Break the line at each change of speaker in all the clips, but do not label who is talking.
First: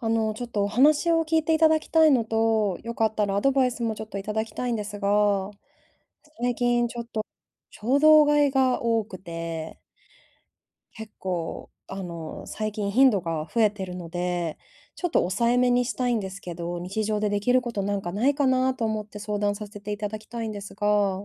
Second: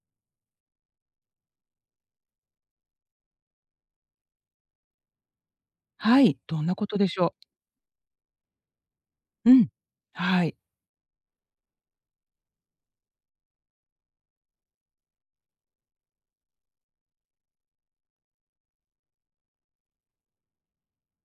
あの、ちょっとお話を聞いていただきたいのと、良かったらアドバイスもちょっといただきたいんですが、
はい、
最
どんな
近
こ
ち
と
ょっ
でし
と
ょう？
衝動買いが多く
うん、
て
はい。
結構、あの、最近頻度が増えてるので、ちょっと抑え目にしたいんですけど、日常でできることなんかないかなと思って相談させていただきたいんですが。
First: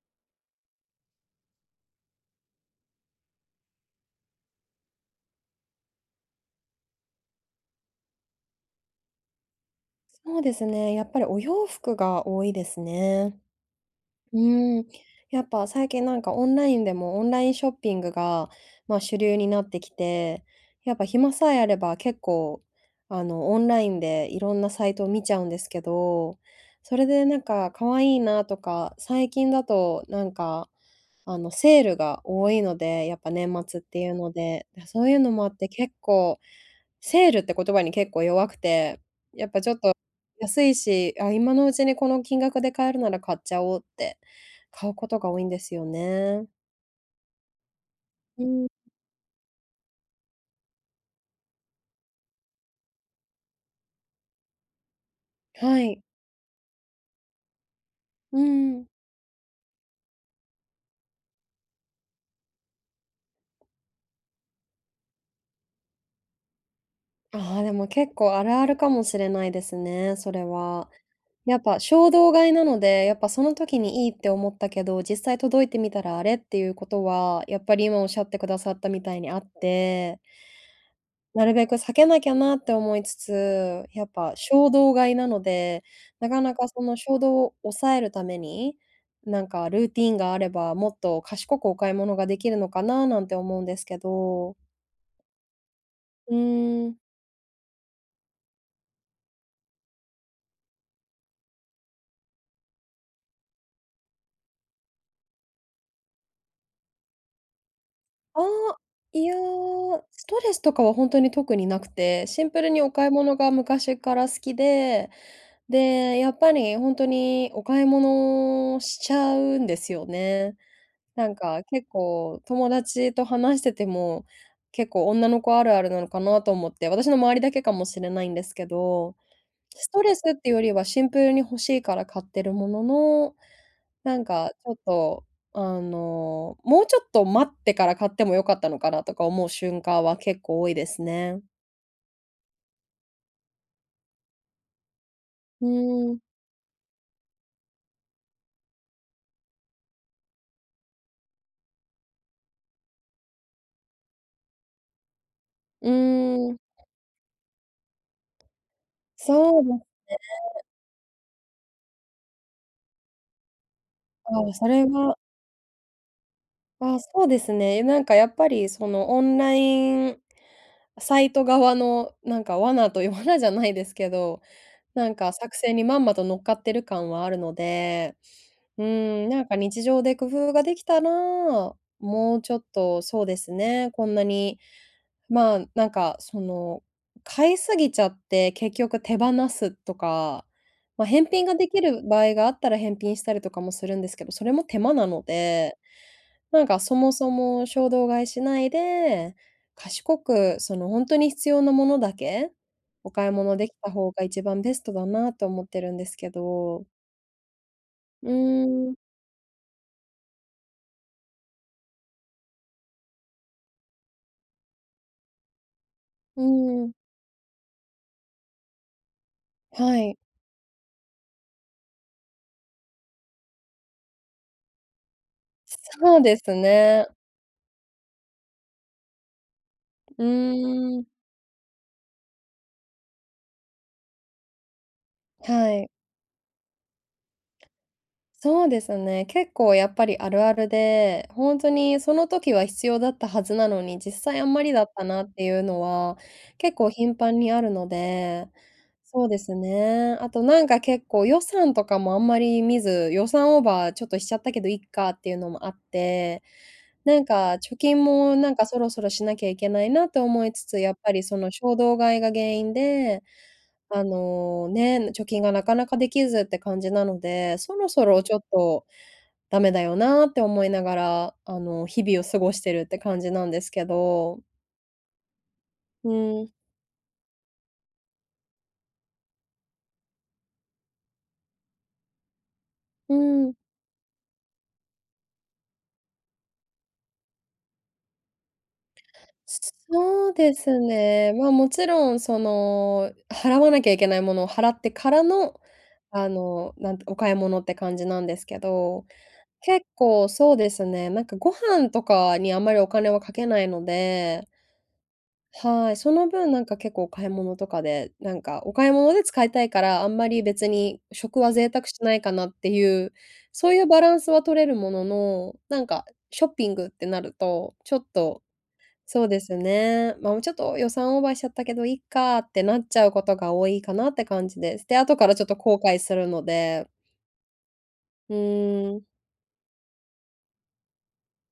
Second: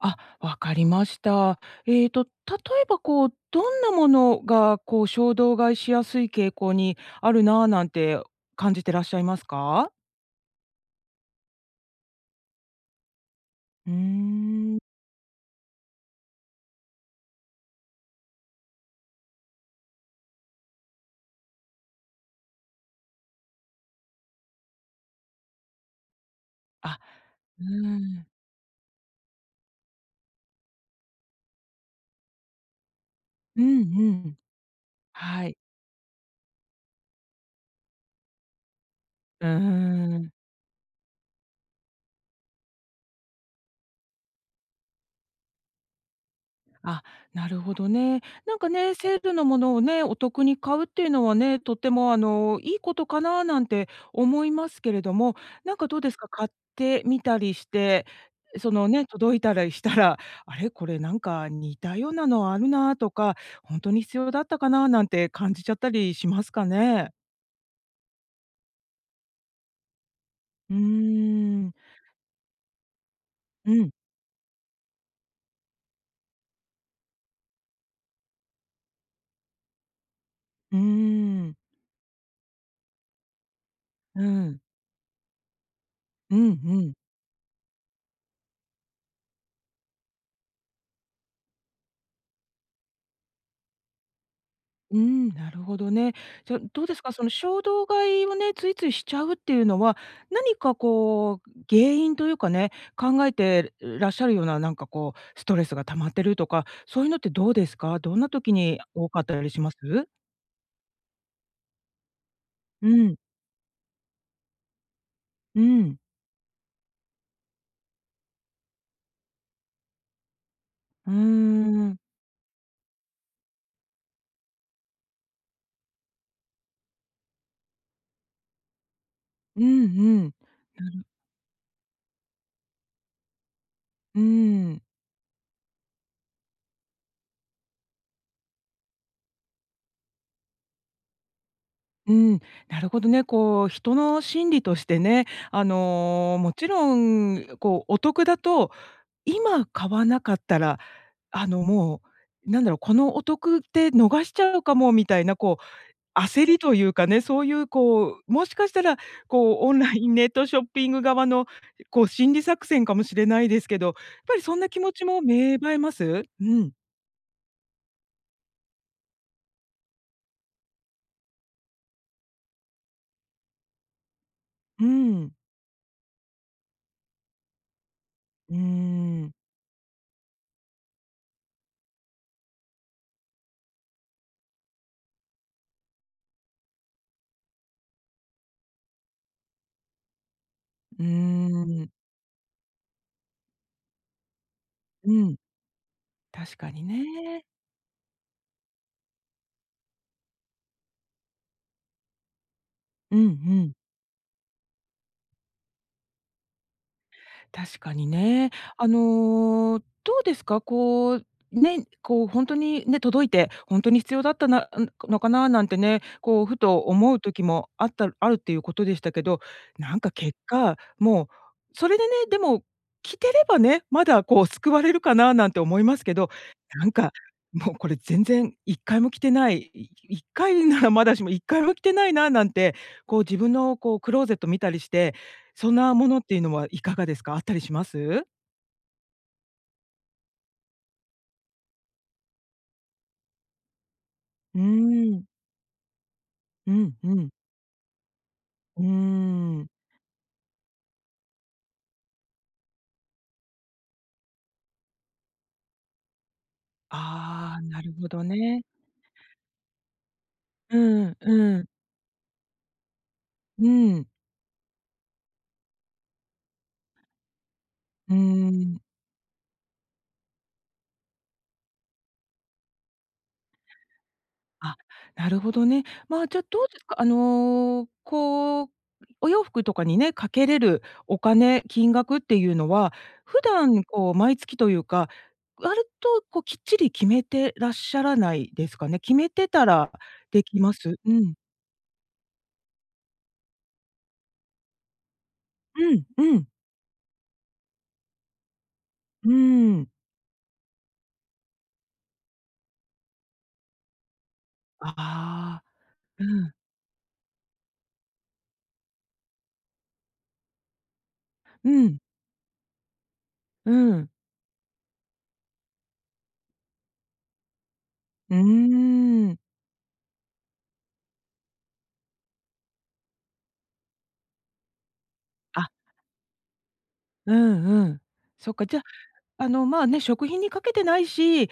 あ、わかりました。えっと例えばこう、どんなものが、こう、衝動買いしやすい傾向にあるな、なんて感じてらっしゃいますか？
そうですね、やっぱりお洋服が多いですね。
う
う
ーん。
ーん、やっぱ最近なんかオンラインでもオンラインショッピングが、ま、主流になってきて、やっぱ暇さえあれば結構、あの、オンラインでいろんなサイトを見ちゃうんですけど、そ
あ、
れでなん
うー
か可愛い
ん。
なとか、最近だとなんか、あの、セールが多いので、やっぱ年
う
末
ん
っ
う
て
ん
いう
う
の
ん。
で、そういうのもあ
はい。
って、結構セールって言葉に結構弱くて、や
うー
っぱちょっと
ん。
安いし、あ、今のうちにこの金額で買えるなら買っちゃおうって、買うことが多いんですよね。
あ、なるほどね。
う
なん
ー
か
ん。
ね、セールのものをね、お得に買うっていうのはね、とっても、あの、いいことかななんて思いますけれども、なん
は
かど
い。
うですか、買ってみたりして、
うー
そ
ん。
のね、届いたらしたら、あれこれなんか似たようなのあるなとか、ほんとに必要だったかななんて感じちゃったりしますかね？
ああ、でも、結構あるあるかもしれないですね、それ
うー
は。やっ
ん。
ぱ衝動買いなので、やっぱその
う
時
ん。
にいいって思ったけど、実際届いてみたらあれっていうことは、やっぱり今おっしゃってくださったみたいにあって。
うー
なる
ん。
べく避けなきゃなって思いつつ、やっ
う
ぱ
ん。
衝動買いなので、な
う
か
ん
なかそ
うん。
の衝動を抑えるために、なんかルーティンがあれば、もっと賢くお買い物ができるのかななんて思うんですけど。
うん、なるほどね。
う
じゃ、どう
ー
で
ん。
すか？その衝動買いをね、ついついしちゃうっていうのは、何かこう、原因というかね、考えてらっしゃるような、なんかこう、ストレスが溜まってるとか、そういうのってどうですか？どんな時
あ、
に多か
い
っ
や、
たりします？
ストレスとかはほんとに特になくて、シンプルに
う
お買い
ん
物が昔から好きで、
うん。
で、やっぱりほんとにお買い物しちゃうんですよね。
うー
なんか、結
ん。
構友達と話してても、結構女の子あるあるなのかなと思って、私の周りだけかもしれないんですけど、
うんう
ストレス
ん、
っていうよりは
な
シ
る。
ンプルに欲しいから買ってるものの、な
うー
んか、ちょっ
ん。
と、あの、もうちょっと待ってから買っても良かったのかな、とか思う瞬間は結構多いですね。
うん、なるほどね、こう人の心理としてね、
う
あ
ーん。
の、もちろん、ん、こうお得だと、今買わなかったら、あのもう、なんだろう、このお得って逃しちゃうかもみたいなこ
う
う、焦
ーん。
りというかね、そういうこう、もしかしたら、こ
そう
う
で
オ
す
ンラインネットショ
ね。
ッピング側の、こう心理作戦かもしれないですけど、やっぱり
ああ、
そん
そ
な気
れ
持ち
も
も芽生えます？うん。
ああ、そうですね。え、なんかやっぱりその、オンラインサイト側のなんか罠という、罠じゃないですけど、
う
なんか
ん。
作戦にまんまと乗っかってる感はあるので、
うー
うん、
ん。
なんか日常で工夫ができたら、もうちょっとそうですね、こんなに、まあ、なんかその、買い過ぎちゃって、結局手放すとか、
うー
ま、返品ができ
ん。
る場合があったら返品したりとかもするんですけど、それも手間な
う
の
ん。
で、
確
なん
か
か
に
そもそ
ね。
も衝動買いしないで、賢くそのほんとに必要なものだけ、お
うん、う
買い物でき
ん。
た方が一番ベストだなと思ってるんですけど。
確かに
う
ね。あ
ーん。
の、どうですか、こう、ね、こうほんとにね、届いて、ほんとに必要だったな、うん、このかななんてね、
う
こうふと
ん。
思う時もあったあるっていうことでしたけど、な
は
んか
い。
結果、もう、それでね、でも着てればね、まだこう救われるかななんて思いますけ
そう
ど、
です
なん
ね。
か、もうこれ全然1回も着てない、いいっ
う
かいなら
ー
ま
ん。
だしも1回も着てないななんて、こう自分のこうクローゼット見たりして、そ
は
ん
い。
なものっていうのはいかがですか？あったりします？
そうですね。結構やっぱりあるあるで、ほんとにその時は必要だったはずなのに、実際あん
う
まりだった
ー
な
ん。
っていうのは、
う
結構
ん、う
頻
ん。
繁にあるので、
うー
そうです
ん。
ね。あとなんか結構予算とかもあんまり見ず、予算オーバーちょっとしちゃったけど、いっかっていうのもあって、なんか、
ああ、
貯
なる
金
ほど
もなん
ね。
かそろそろしなきゃいけないなと思いつ
う
つ、やっぱ
ん、
りその
うん。
衝動買いが原因で、
う
あ
ん。
の、ね、ん、貯金がなかなかできずって感じなので、そろそ
うー
ろちょっ
ん。
と、ダメだよなって思いながら、あの日々を過ごしてるって感じなんですけど。
あ、なるほどね。
う
まあ、じゃ
ん。
どうですか、あの、こう、お洋服とかにね、かけれるお金、金額っていうのは、
う
普
ん。
段こう、毎月というか、割とこうきっちり決めてらっしゃらないですかね。決めて
そ
た
そ
ら
そう
で
で
きま
す
す？う
ね、
ん。
まあ、もちろんその、払わなきゃいけないものを払ってからの、
う
あ
ん、うん。
の、なんてお買い物って感じなんですけど、
うーん。
結構そうですね、なんかご飯とかにあんまりお金はかけないので。
ああ、
はい、そ
う
の分
ん。
なんか結構お買い物とかで、なんかお買い物で使いたいから、あんまり別に食は贅
う
沢し
ん。
ないかなっていう、そ
う
ういうバ
ん。
ランスは取れるものの、なんかショッピングってなると、ちょっ
う
と、そう
ーん。
ですね、まあ、うん、ちょっと予算オーバーしちゃったけど、いっかってなっちゃうことが多いかなって感じです。で、後からちょっと
あ。
後悔するので。
うん、うん。
う
そっか、じゃ、
ーん。
あの、まあ、ね、食費にかけてないし、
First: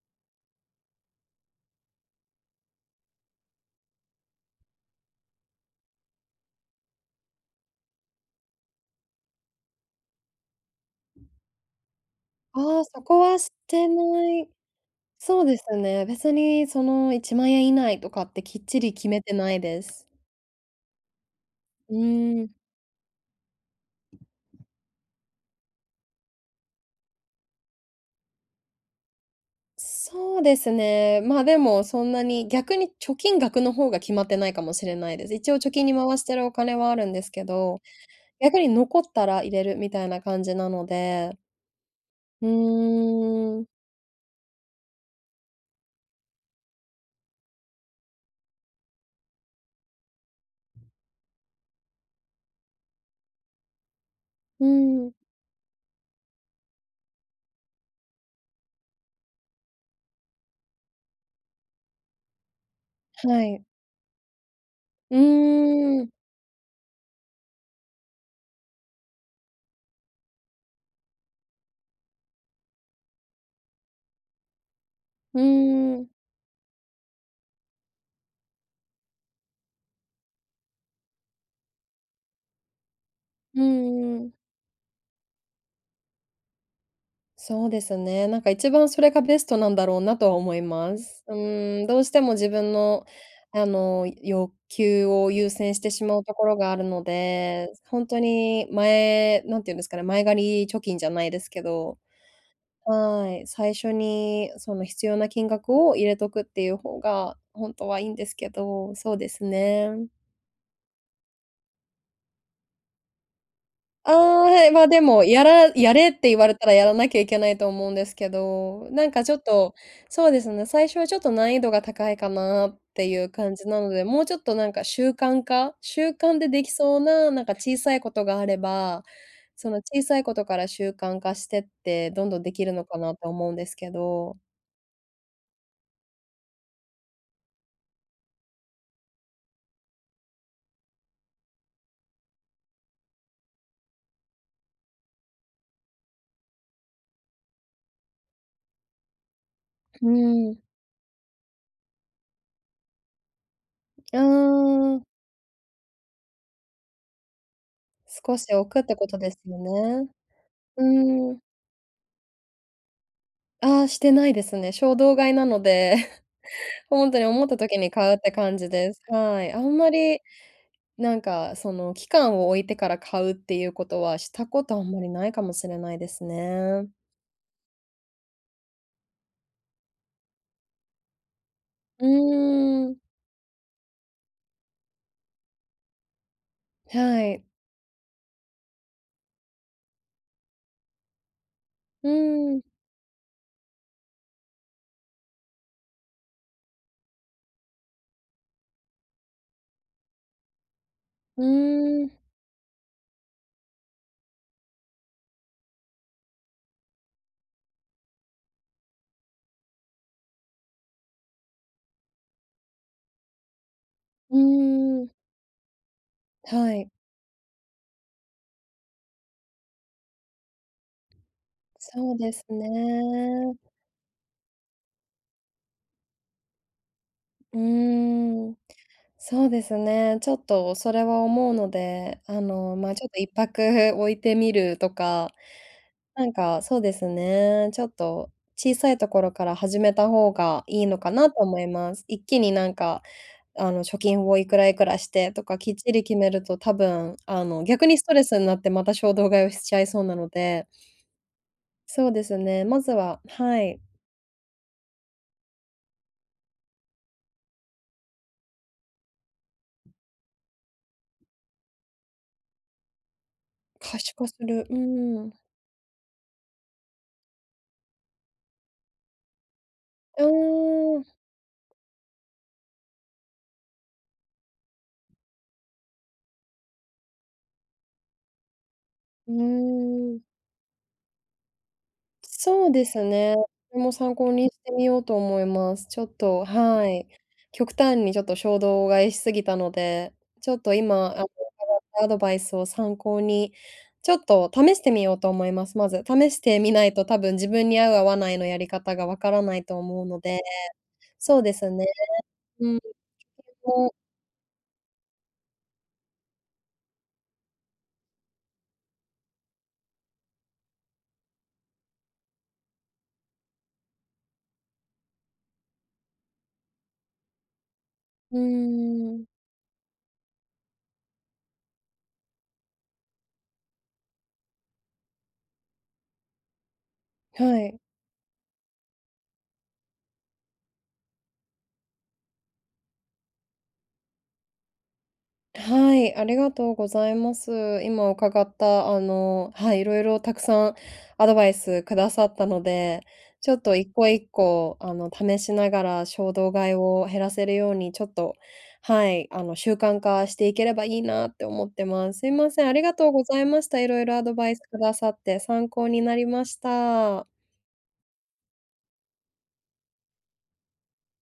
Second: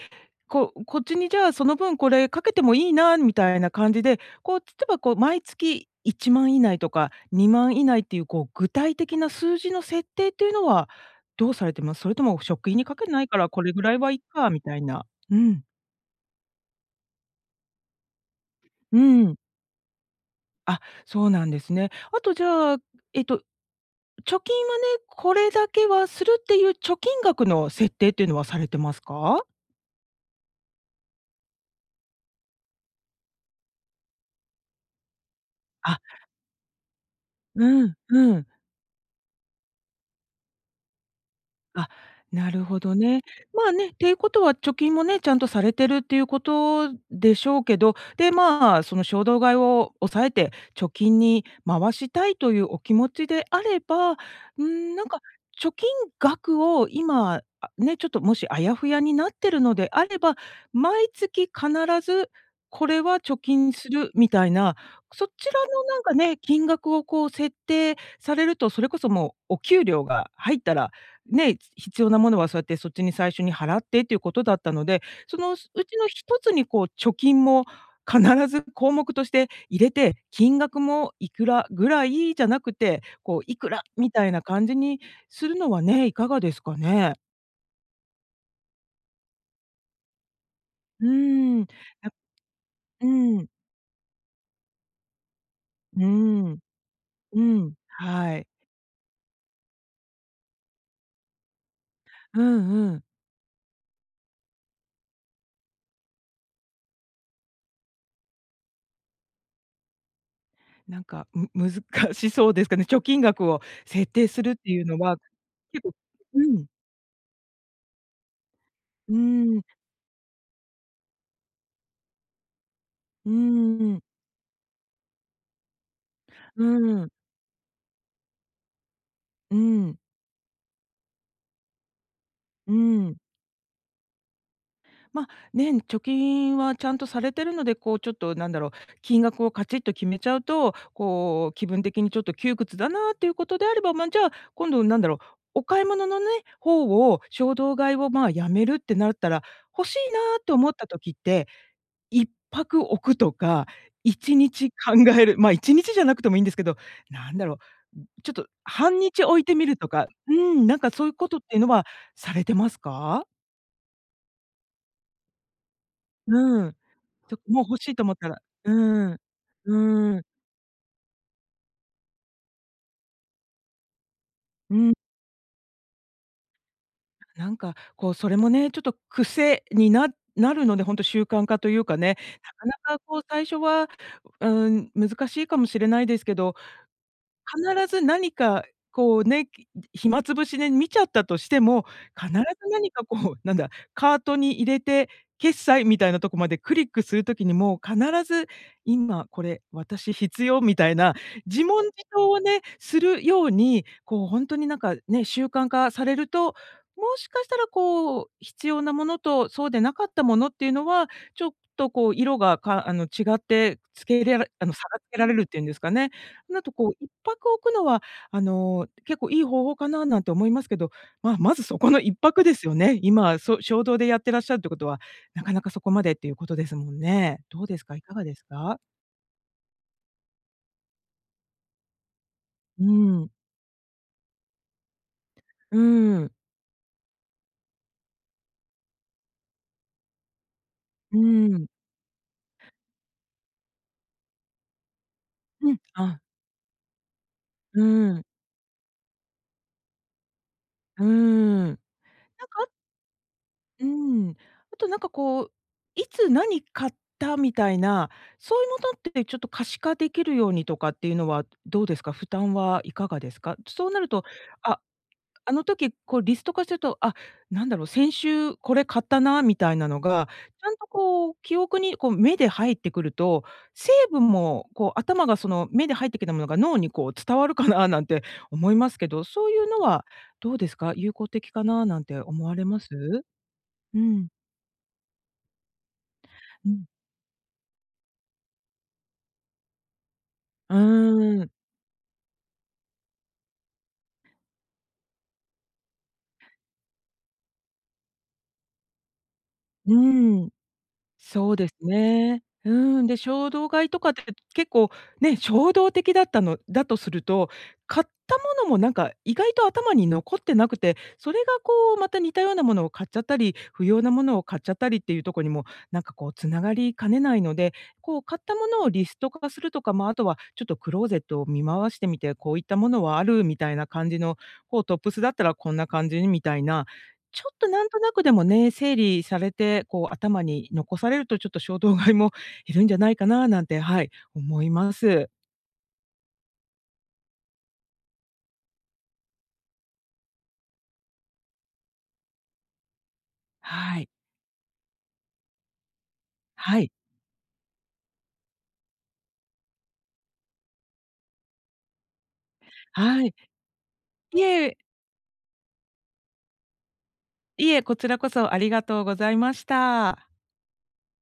こう、こっちにじゃあ、その分これかけてもいいなみたいな感じで、こう、例えばこう毎月10000以内とか20000以内っていうこう具体的な数字の設定っていうのは、どうされてます？それとも食費
ああ、
にか
そ
け
こ
ない
は
から
し
これぐ
て
らいはいっ
ない。
かみたいな。う
そうで
ん。
すね、別にその、¥10000以内とかってきっちり
う
決めて
ん。
ないです。
あ、そうなんですね。
う
あと、じ
ん。
ゃあ、えっと、貯金はね、これだけはするっていう貯金額の設定っていうのはされてますか？
そうですね。ま、でもそんなに、逆に貯金額の方が決まってないかもしれないです。一応貯金に
あ。
回してるお金はあるんですけど、
うん、うん。
逆に残ったら入れるみたいな感じなので
あ、
う
なるほどね。
ーん。
まあね、っていうことは貯金もね、ちゃんとされてるっていうことでしょうけど、で、まあ、その衝動買いを抑えて、貯金に回したいというお気持ちであれば、
う
ん、なん
ん。
か、貯金額を今、あね、ちょっともしあやふやになってるのであれば、毎月必ずこれは貯
はい。
金するみたいな。
う
そちらのなん
ん。
かね、金額を、こう、設定されると、それこそもうお給料が入ったら、ね、ひ必要なものはそうやってそっちに最初に払ってっていうことだったので、そ
う
のうち
ん。
の1つに、こう、貯金も必ず項目として入れて、金額もいくらぐらいじゃなくて、こう、い
う
くらみ
んう
たい
ん。
な感じにするのはね、いかがですかね。
そうですね、なんか一番それがベストなんだろうなとは思いま
うー
す。う
ん、
ーん、どう
や
しても自分の、
うーん。
あの、欲求を優先して
う
し
ー
まうところ
ん、
があるの
う
で、
ん、
ほんと
はい。
に前何て言うんですかね、前借り貯金じゃないですけど、
うんうん。
はい、最初にその必要な金額を入れとくっていう方が、ほんとはいいんですけど。そうですね。
なんか、む難しそうですかね。貯金額を設
ああ、
定するっ
はい。
ていう
ま、
の
で
は、
も、やら
結
や
構
れって言
う
われた
ん。
ら、やらなきゃいけないと思うんですけど。なん
うー
かちょっ
ん。
とそうですね、最初はちょっと難易度が高いかなっていう
うん
感じな
うん
の
うん。
で、もうちょっとなんか習慣化、習慣でで
う
きそう
ん。
な、なんか小さいことがあれば、
う
その
ん。
小さいことから習慣化してってどんどんでき
う
るのかな
ん。
と思うんですけど
ま、ね、ん、貯金はちゃんとされてるので、こうちょっとなんだろう、金額をカチッと決めちゃうと、こう、気分的にちょっと窮屈だなっていうことであれば、ま、じゃあ、今度なんだろう、お買い物のね、方を衝動買いをまあ、やめるってなったら、欲しい
う
なと
ん。
思った時って、一拍置くとか い
あ
ちにち考
あ。
える、まあ、1日じゃなくてもいんですけど、なんだろう、んちょっ
少
と
し置くって
半
こと
日
です
置いて
よ
みるとか
ね。
うん、なん
う
かそういうこ
ー
と
ん。
っていうのはされてますか？
あ、してないですね。衝動買いなので
うん。
ほんとに
そ、
思った
もう欲
時に
しいと
買
思っ
うっ
た
て
ら
感じです。
うん。
はい。あんま
う
り、
ん。
なんか、その、期間を置いてから買うっていうことはしたこ
う
とあん
ん。
まりないかもしれないですね。
なんか、こう、それもね、ちょっと癖にななるので、ほんと習慣化というか
う
ね、なか
ーん。
なかこう最初は、うーん、難しいかもしれないですけど。
はい。
必ず何か、こうね、き暇つぶしで見ちゃったとしても、
う
必ず
ーん。
何かこう、なんだ、カートに入れて、決済みたいなとこまでクリックする時にも、必ず今これ私必要みたいな、
う
自問自
ーん。
答をね、するように、こうほんとになんかね、習慣化されると。もしかしたらこう、必要なものと、そうでなかったものっていうのは、ちょっとこう色が、かあの違ってつけい
う
れらあの差がつ
ーん。
けられるっていうんですかね。なんと
は
こ
い。
う1拍置くのはあの結構いい方法かな、なんて思いますけど、ま、まずそこのいっ
そう
ぱ
です
くですよね。今、
ね。
そ、衝動でやってらっしゃるっていうことは、なかなかそこまでっていうことですもんね。
うー
どうですか、いかがです
ん、
か？
そうですね。ちょっとそれは思うので、あの、
う
ま、ちょっとい
ー
っ
ん。
ぱくおいてみるとか、
うー
なん
ん。
か、そうですね、ちょっと、小さいところから始めた方がいいのか
う
なと
ー
思
ん。
います。一気になんか、あの、貯金を、いくらいくらしてとか
う
きっ
ん。
ちり決
あ。
めると多分、あの、
う
逆にス
ー
トレ
ん。
スになって、また衝動買いをしちゃいそうなので。
うーん。なん
そうです
か、
ね、
あ
まずははい。
うーん。あと、なんかこう、いつ何買ったみたいな、そういうものってちょっと可視化できるようにとかっていうのはどうですか、負担はいかがですか？そう
可
なる
視
と、
化する、う
あ、
ーん。
あの時こうリスト化してると、あ、なんだろう、先週これ買ったな、みたいなの
う
が、ちゃんと
ーん。
こう、記憶に、こう、目で入ってくると、せいぶんもこう頭がその目で入ってきたものが脳にこう伝わるかななんて思いますけど、
う
そういうのは
ーん。
どうですか？有効的かな、なんて思われ
そう
ま
です
す？
ね。それも
う
参
ん。
考にしてみようと思います。ちょっと、
うん。
はい。極端にちょっと衝動買いし過ぎたので、ちょっと
う
今、あの、伺
ーん。
ったアドバイスを参考に、ちょっと試してみようと思います。まず。試してみないと多分自分に合う、合わないのやり方が分からないと
う
思うので、
ーん。
そう
そ
で
うで
す
す
ね。
ね。う
うん。
ーん。で、衝
[unintelligible]
動
こ
買い
う。
とかって結構、ね、衝動的だったのだとすると、買ったものもなんか意外と頭に残ってなくて、それが、こう、また似たようなものを買っちゃったり、不要なものを買っちゃったりっていうとこにも、なんか、こう、繋がりかねないので、こう、
うー
買ったものをリス
ん。
ト化するとか、まあ、あとは、ちょっとクローゼットを見回してみて、こういったものはある、みたいな感じの、こうトップスだったらこんな感じにみたいな、ちょっ
は
と
い。
なんとなくでもね、整理されて、こう、頭に残されるとちょっと衝動買いも減るんじゃないかななんて、はい、思います。
はい、ありがとうございます。今伺った、あの、はい、色々たくさんアドバイスくださったので、ちょっといっ
は
こ、
い。
1個あの、試しながら衝動買い
はい。
を減らせるように、ちょっと、はい、あの、習慣化していければいいなって思ってます。すいません、ありがとうご
はい。
ざいました。色々アド
い
バイスく
え。
ださって参考になりました。
いえ、こちらこそありがとうございました。